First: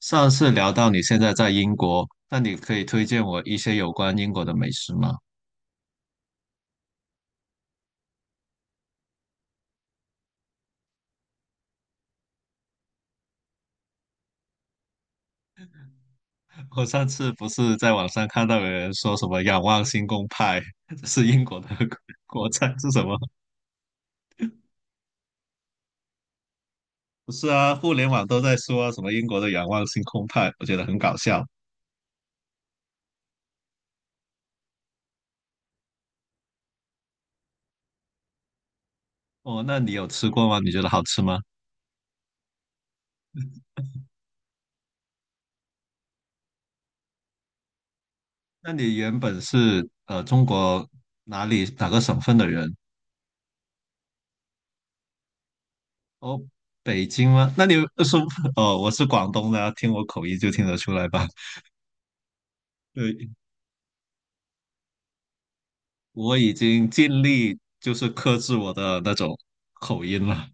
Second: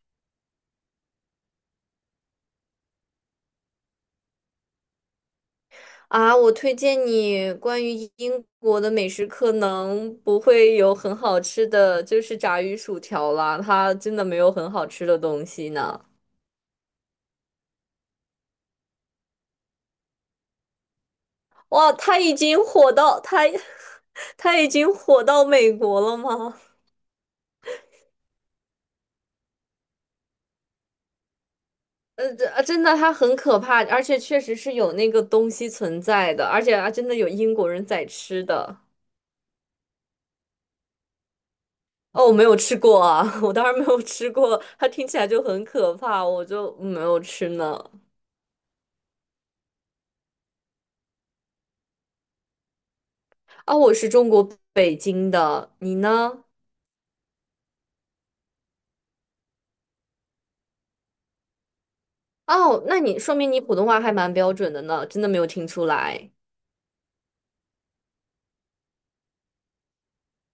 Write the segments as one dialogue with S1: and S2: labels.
S1: 上次聊到你现在在英国，那你可以推荐我一些有关英国的美食吗？
S2: 啊，我推荐你关于英国的美食，可能不会有很好吃的，就是炸鱼薯条啦，它真的没有很好吃的东西呢。
S1: 我上次不是在网上看到有人说什么仰望星空派，这是英国的
S2: 哇，它 已
S1: 国
S2: 经
S1: 菜是
S2: 火
S1: 什么？
S2: 到它，它已经火到美国了吗？
S1: 不是啊，互联网都在说啊什么英国的仰望星空派，我觉得很搞笑。
S2: 这啊真的它很可怕，而且确实是有那个东西存在的，而且啊，真的有英国人在吃的。
S1: 哦，那你有吃过吗？你觉得好吃吗？
S2: 哦，我没有吃过啊，我当然没有吃过，它听起来就很可怕，我就没有吃呢。
S1: 那你原本是中国哪里哪个省份的人？
S2: 啊，我是中国北京的，你
S1: 哦，
S2: 呢？
S1: 北京吗？那你说 哦，我是广东的啊，听我口音就听得出来吧。
S2: 哦，那你
S1: 对，
S2: 说明你普通话还蛮标准的呢，真的没有听出来。
S1: 我已经尽力就是克制我的那种口音了。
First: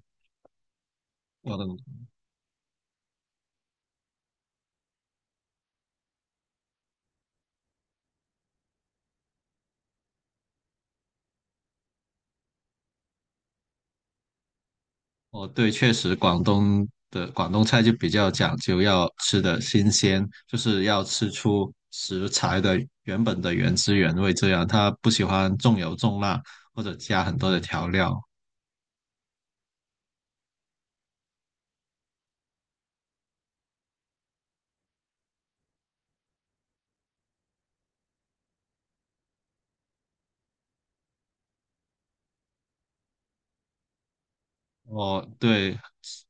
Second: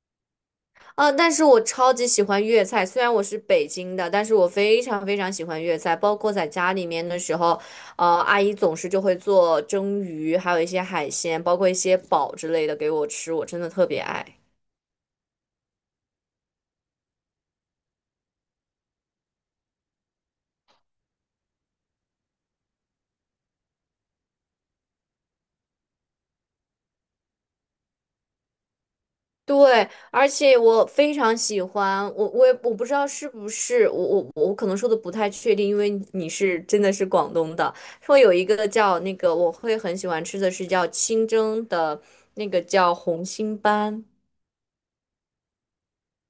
S2: 啊，但是
S1: 我
S2: 我
S1: 的，
S2: 超级喜欢粤菜，虽然我是北京的，但是我非常非常喜欢粤菜，包括在家里面的时候，阿姨总是就会做蒸鱼，还有一些海鲜，包括一些煲之类的给我吃，我真的特别爱。
S1: 哦，对，确实广东的广东菜就比较讲究要吃的新鲜，就是要吃出食材的原本的原汁原味，这样他不喜欢重油重辣或者加很多的调料。
S2: 对，而且我非常喜欢，我不知道是不是我我可能说的不太确定，因为你是真的是广东的，说有一个叫那个我会很喜欢吃的是叫清蒸的那个叫红心斑。
S1: 哦，对，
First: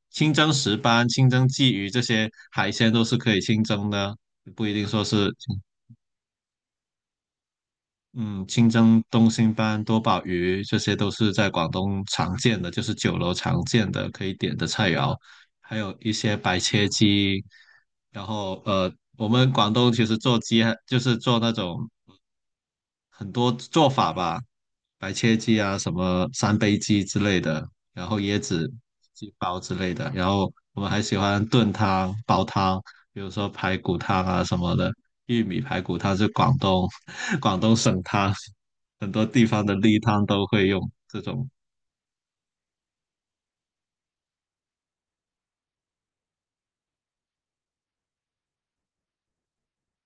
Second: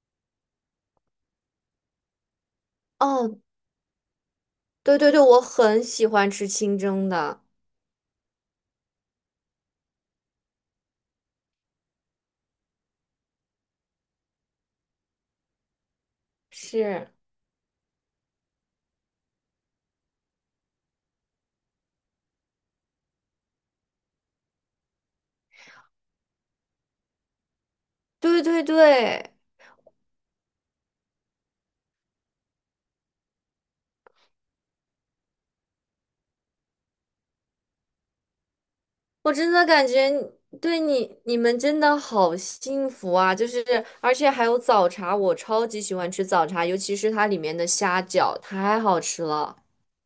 S1: 清蒸石斑、清蒸鲫鱼这些海鲜都是可
S2: 哦，
S1: 以清蒸的，不一定
S2: 对
S1: 说
S2: 对对，
S1: 是。
S2: 我很喜欢吃清蒸的，
S1: 嗯，清蒸东星斑、多宝鱼，这些都是在广东常见的，就是酒楼常见的可以点的菜肴，还有一些白切
S2: 是，
S1: 鸡。然后我们广东其实做鸡还就是做那种很多做法吧，白切鸡啊，什么三杯鸡之类的，然后椰
S2: 对对
S1: 子
S2: 对。
S1: 鸡煲之类的，然后我们还喜欢炖汤、煲汤，比如说排骨汤啊什么的。玉米排骨汤是广东 广东省汤，很多
S2: 我
S1: 地
S2: 真
S1: 方
S2: 的
S1: 的
S2: 感
S1: 例
S2: 觉
S1: 汤都会
S2: 对
S1: 用
S2: 你
S1: 这
S2: 你
S1: 种。
S2: 们真的好幸福啊！就是而且还有早茶，我超级喜欢吃早茶，尤其是它里面的虾饺，太好吃了。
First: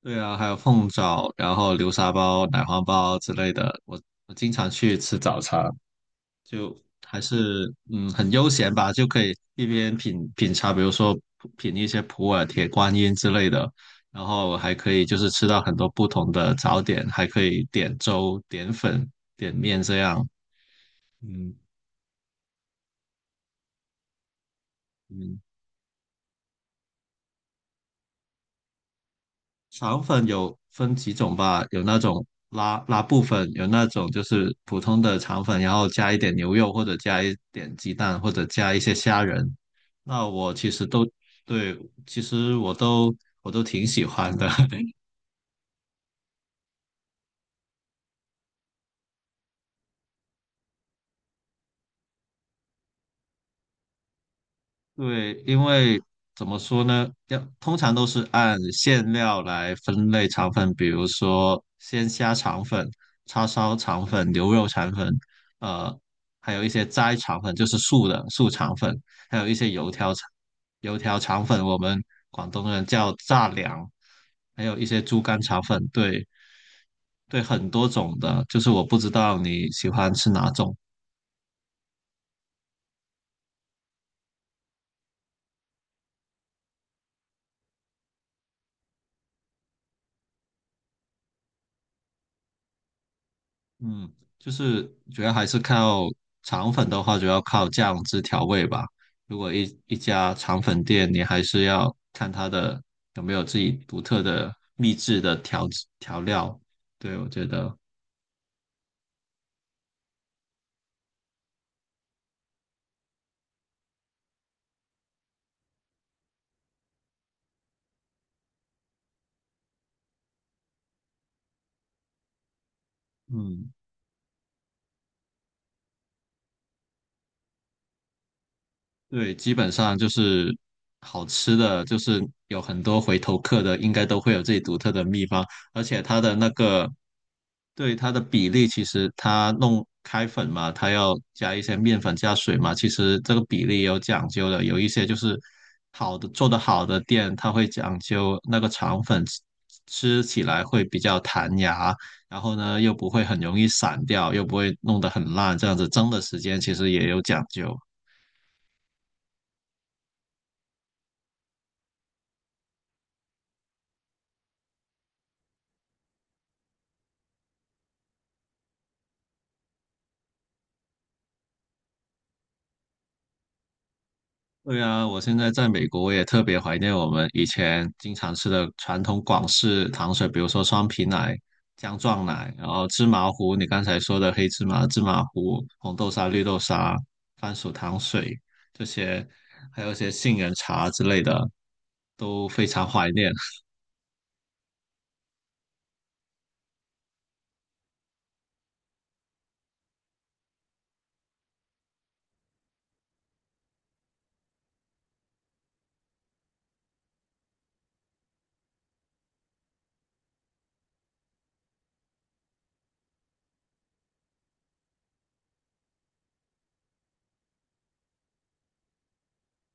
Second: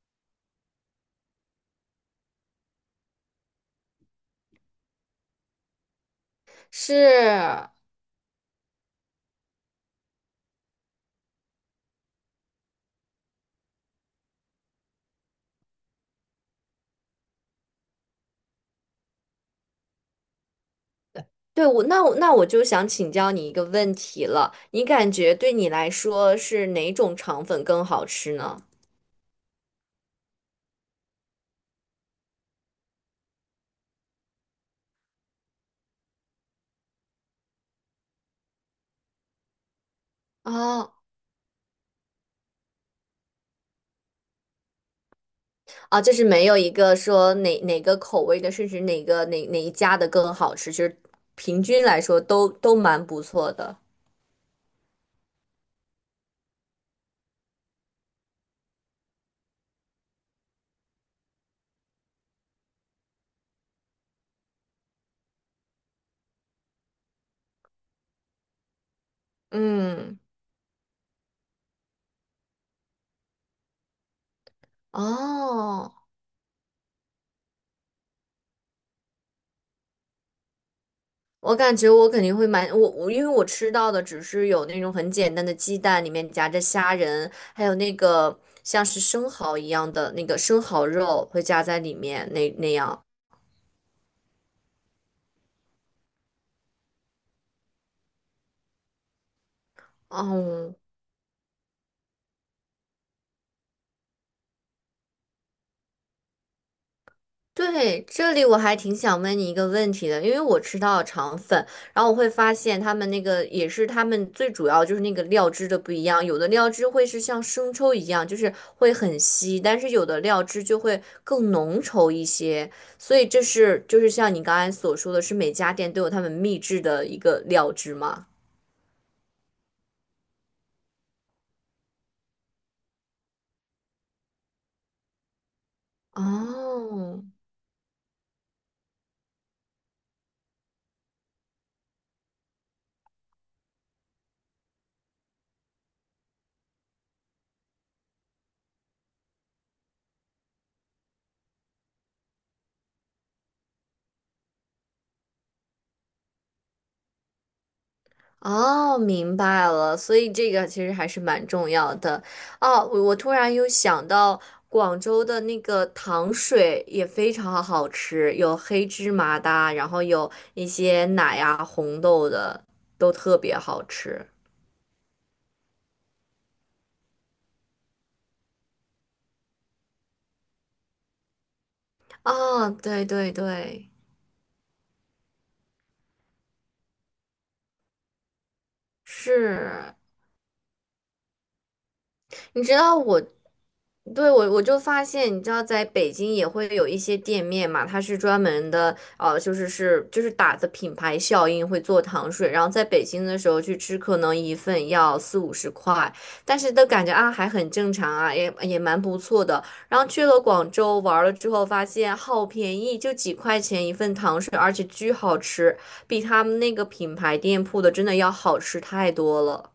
S1: 对啊，还有凤爪，然后流沙包、奶黄包之类的，我经常去吃早餐。就还
S2: 是，
S1: 是嗯很悠闲吧，就可以一边品品茶，比如说品一些普洱、铁观音之类的，然后还可以就是吃到很多不同的早点，还可以点粥、点粉、点面这样。嗯
S2: 对我就想请教你一个问题了，你感觉
S1: 嗯，
S2: 对你来说是哪种肠粉更好吃呢？
S1: 肠粉有分几种吧，有那种拉拉布粉，有那种就是普通的肠粉，然后加一点牛肉或者加一点鸡蛋或者加一些虾仁。那我其实
S2: 哦，
S1: 都对，其实我都我都挺喜欢的，
S2: 啊，就是没有一个说哪个口味的，甚至哪个哪哪一家的更好吃，就是平均来说都蛮不错的。
S1: 对，因为怎么说呢？要通常都是按馅料来分类肠粉，比如说鲜虾肠粉、叉烧肠粉、牛肉肠粉，呃，还有一些斋肠粉，就是素的素肠粉，还有一些
S2: 嗯，
S1: 油条肠粉，我们广东人叫炸粮，还有一些猪肝肠粉，
S2: 哦。
S1: 对，很多种的，就是我不知道你喜欢吃哪种。
S2: 我感觉我肯定会买，因为我吃到的只是有那种很简单的鸡蛋，里面夹着虾仁，还有那个像是生蚝一样的那个生蚝肉会夹在里面那样。
S1: 嗯，就是主要还是靠肠粉的话，主要靠酱汁调味吧。如果一家肠
S2: 哦，
S1: 粉店，你还是要看它的有没有自己独特的秘制的调制调料。对，我觉得，
S2: 对，这里我还挺想问你一个问题的，因为我吃到肠粉，然后我会发现他们那个也是他们最主要就是那个料汁的不一样，有的料汁会是像生抽一样，就是会很稀，但是有的料汁就会更浓稠一些，所以这
S1: 嗯，
S2: 是就是像你刚才所说的是每家店都有他们秘制的一个料汁吗？
S1: 对，基本上就是好吃的，就是有很多回头客的，应该都会有自己独特的秘方，而且它的那个
S2: 哦。
S1: 对它的比例，其实它弄开粉嘛，它要加一些面粉、加水嘛，其实这个比例也有讲究的。有一些就是好的做的好的店，它会讲究那个肠粉吃起来会比较弹牙，然后呢又不会很容易散掉，又不会弄得很烂，这样子蒸的时间其实也有讲究。
S2: 哦，明白了，所以这个其实还是蛮重要的。哦，我突然又想到广州的那个糖水也非常好吃，有黑芝麻的啊然后有一些奶呀、红豆的，都特别好吃。
S1: 对啊，我现在在美国，我也特别怀念我们以前经常吃的传统广式糖水，比如说双皮奶、姜撞奶，然
S2: 啊，
S1: 后
S2: 对
S1: 芝
S2: 对
S1: 麻糊，你刚
S2: 对，
S1: 才说的黑芝麻芝麻糊、红豆沙、绿豆沙、番薯糖水这些，还有一
S2: 是。
S1: 些杏仁茶之类的，都
S2: 你
S1: 非
S2: 知
S1: 常
S2: 道
S1: 怀
S2: 我，
S1: 念。
S2: 对，我就发现，你知道在北京也会有一些店面嘛，它是专门的，就是打着品牌效应会做糖水，然后在北京的时候去吃，可能一份要四五十块，但是都感觉啊还很正常啊，也也蛮不错的。然后去了广州玩了之后，发现好便宜，就几块钱一份糖水，而且巨好吃，比他们那个品牌店铺的真的要好吃太多了。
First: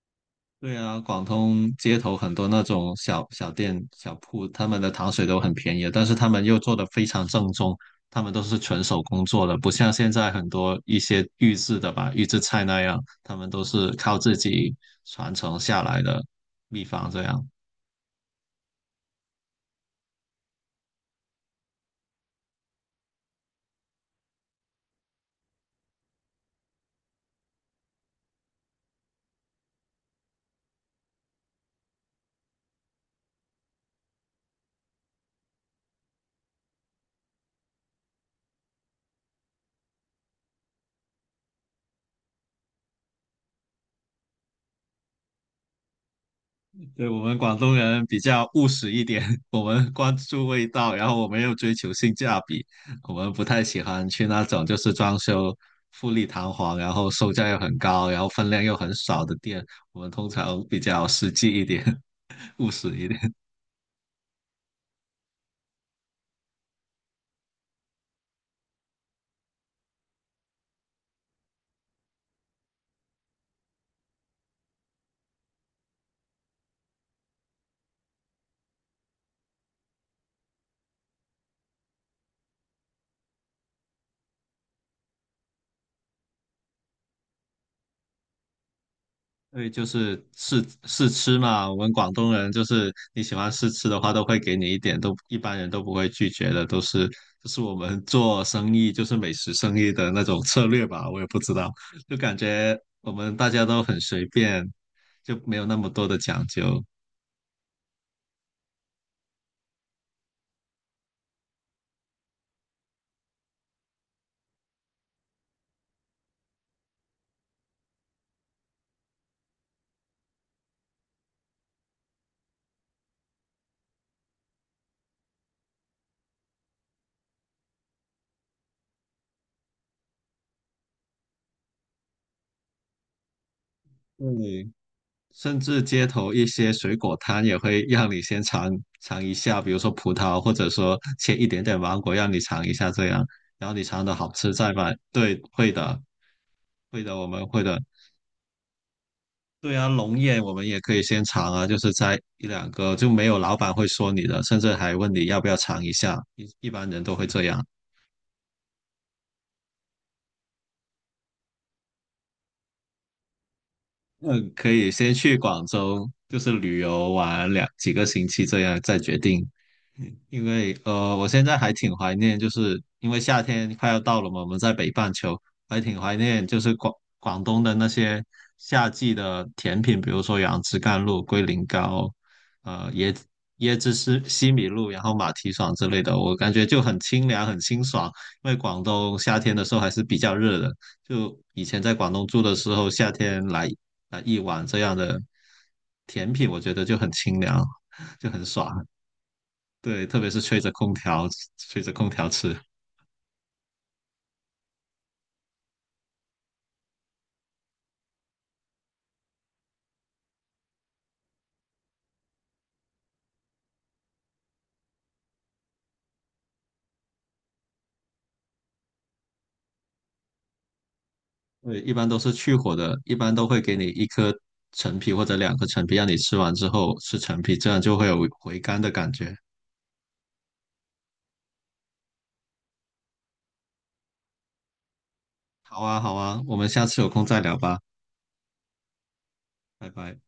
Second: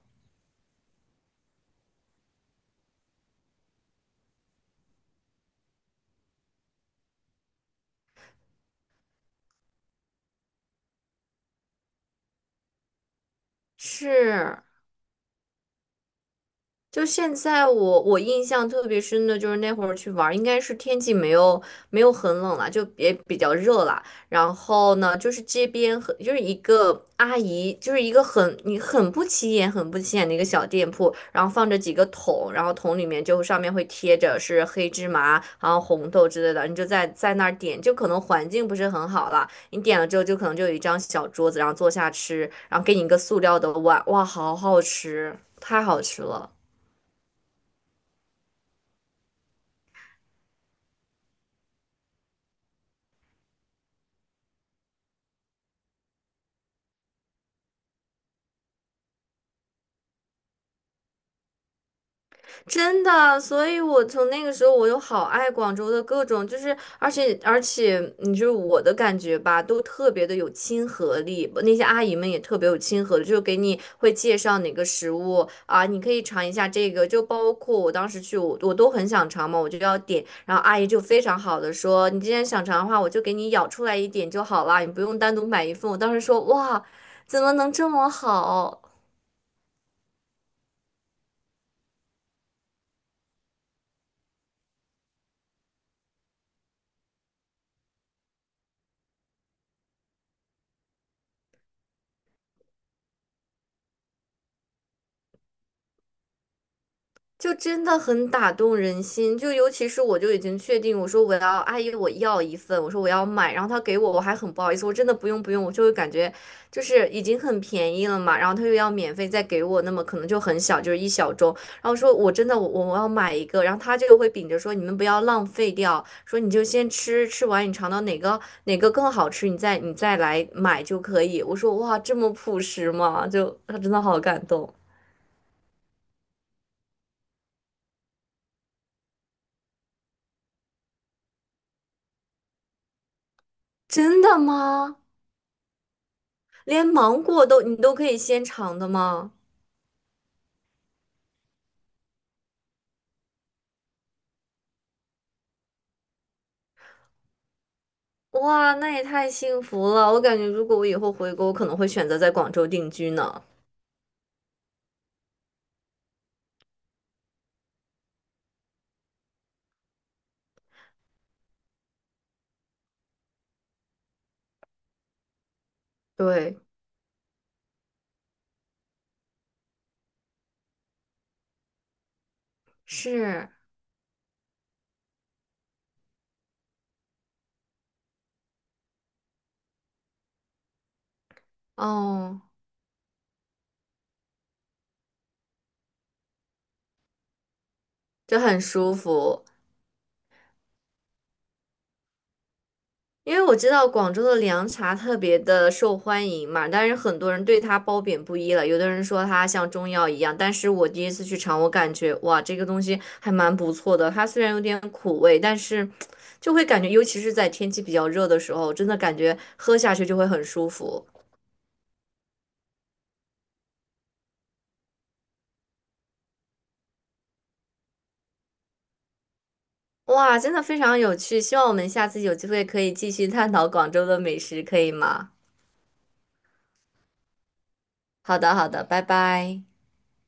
S1: 对啊，广东街头很多那种小小店、小铺，他们的糖水都很便宜，但是他们又做的非常正宗，他们都是纯手工做的，不像现在很多一些预制的吧，预制菜那样，他们都是靠自
S2: 是。
S1: 己传承下来的秘
S2: 就
S1: 方这
S2: 现
S1: 样。
S2: 在我，我印象特别深的就是那会儿去玩儿应该是天气没有很冷了，就也比较热了。然后呢，就是街边就是一个阿姨，就是一个很不起眼、很不起眼的一个小店铺，然后放着几个桶，然后桶里面就上面会贴着是黑芝麻，然后红豆之类的，你就在那儿点，就可能环境不是很好了。你点了之后就可能就有一张小桌子，然后坐下吃，然后给你一个塑料的碗，哇，好好吃，太好吃了。
S1: 对，我们广东人比较务实一点，我们关注味道，然后我们又追求性价比，我们不太喜欢去那种就是装修富丽堂皇，然后售价又很高，然后分量又很少的店，我们通常比较实际一点，务实
S2: 真
S1: 一点。
S2: 的，所以我从那个时候我就好爱广州的各种，就是而且，你就是我的感觉吧，都特别的有亲和力，那些阿姨们也特别有亲和力，就给你会介绍哪个食物啊，你可以尝一下这个，就包括我当时去我都很想尝嘛，我就要点，然后阿姨就非常好的说，你既然想尝的话，我就给你舀出来一点就好啦，你不用单独买一份。我当时说哇，怎么能这么好？
S1: 对，就是试试吃嘛。我们广东人就是你喜欢试吃的话，都会给你一点，都一般人都不会拒绝的，都是就是我们做生意，就是美食生意的那种策略吧。我也不知道，就感觉我们大家都很随便，就没有那么多的讲究。
S2: 就真的很打动人心，就尤其是我就已经确定，我说我要阿姨，我要一份，我说我要买，然后他给我，我还很不好意思，我真的不用不用，我就会感觉就是已经很便宜了嘛，然后他又要免费再给我，那么可能就很小，就是一小盅，然后说我真的要买一个，然后他就会秉着说你们不要浪费掉，说你就先吃，吃完你尝到哪个更好吃，你再来买就可以。我说哇，这么朴实吗？就他真的好感
S1: 对，
S2: 动，
S1: 甚至街头一些水果摊也会让你先尝一下，比如说葡萄，或者说切一点点芒果让你尝一下这样，然后你尝的
S2: 真
S1: 好
S2: 的
S1: 吃再买。
S2: 吗？
S1: 对，会的。
S2: 连
S1: 会的，
S2: 芒
S1: 我们
S2: 果都
S1: 会
S2: 你
S1: 的。
S2: 都可以先尝的吗？
S1: 对啊，龙宴我们也可以先尝啊，就是摘一两个，就没有老板会说你的，甚至还问你要不要尝一下。一般人都会这样。
S2: 哇，那也太幸福了！我感觉如果我以后回国，我可能会选择在广州定居呢。
S1: 嗯，可以先去广州，就是旅游玩两几个星期，这样再决定。因为我现在还挺怀念，就是因为夏天快要到了嘛，我们在北半球还挺怀念，
S2: 对，
S1: 就是广东的那些夏季的甜品，比如说杨枝甘露、龟苓膏，呃，椰
S2: 是，
S1: 椰汁西西米露，然后马蹄爽之类的，我感觉就很清凉、很清爽。因为广东夏天的时候还是比较热的，就以前在广东
S2: 哦，
S1: 住的时候，夏天来一碗这样的甜品，我觉得就很清凉，就
S2: 就
S1: 很
S2: 很
S1: 爽。
S2: 舒服。
S1: 对，特别是吹着空调，吹着空调吃。
S2: 因为我知道广州的凉茶特别的受欢迎嘛，但是很多人对它褒贬不一了。有的人说它像中药一样，但是我第一次去尝，我感觉哇，这个东西还蛮不错的。它虽然有点苦味，但是就会感觉，尤其是在天气比较热的时候，真的感觉喝下去就会很舒服。
S1: 对，一般都是去火的，一般都会给你一颗陈皮或者两颗陈皮，让你吃完之后吃陈皮，这样就会有回甘的感觉。
S2: 哇，真的非常有趣，希望我们下次有机会可以继续探讨广州的美食，可以吗？
S1: 好啊，好啊，我们下次有空再聊吧，
S2: 好的，好的，拜拜。
S1: 拜拜。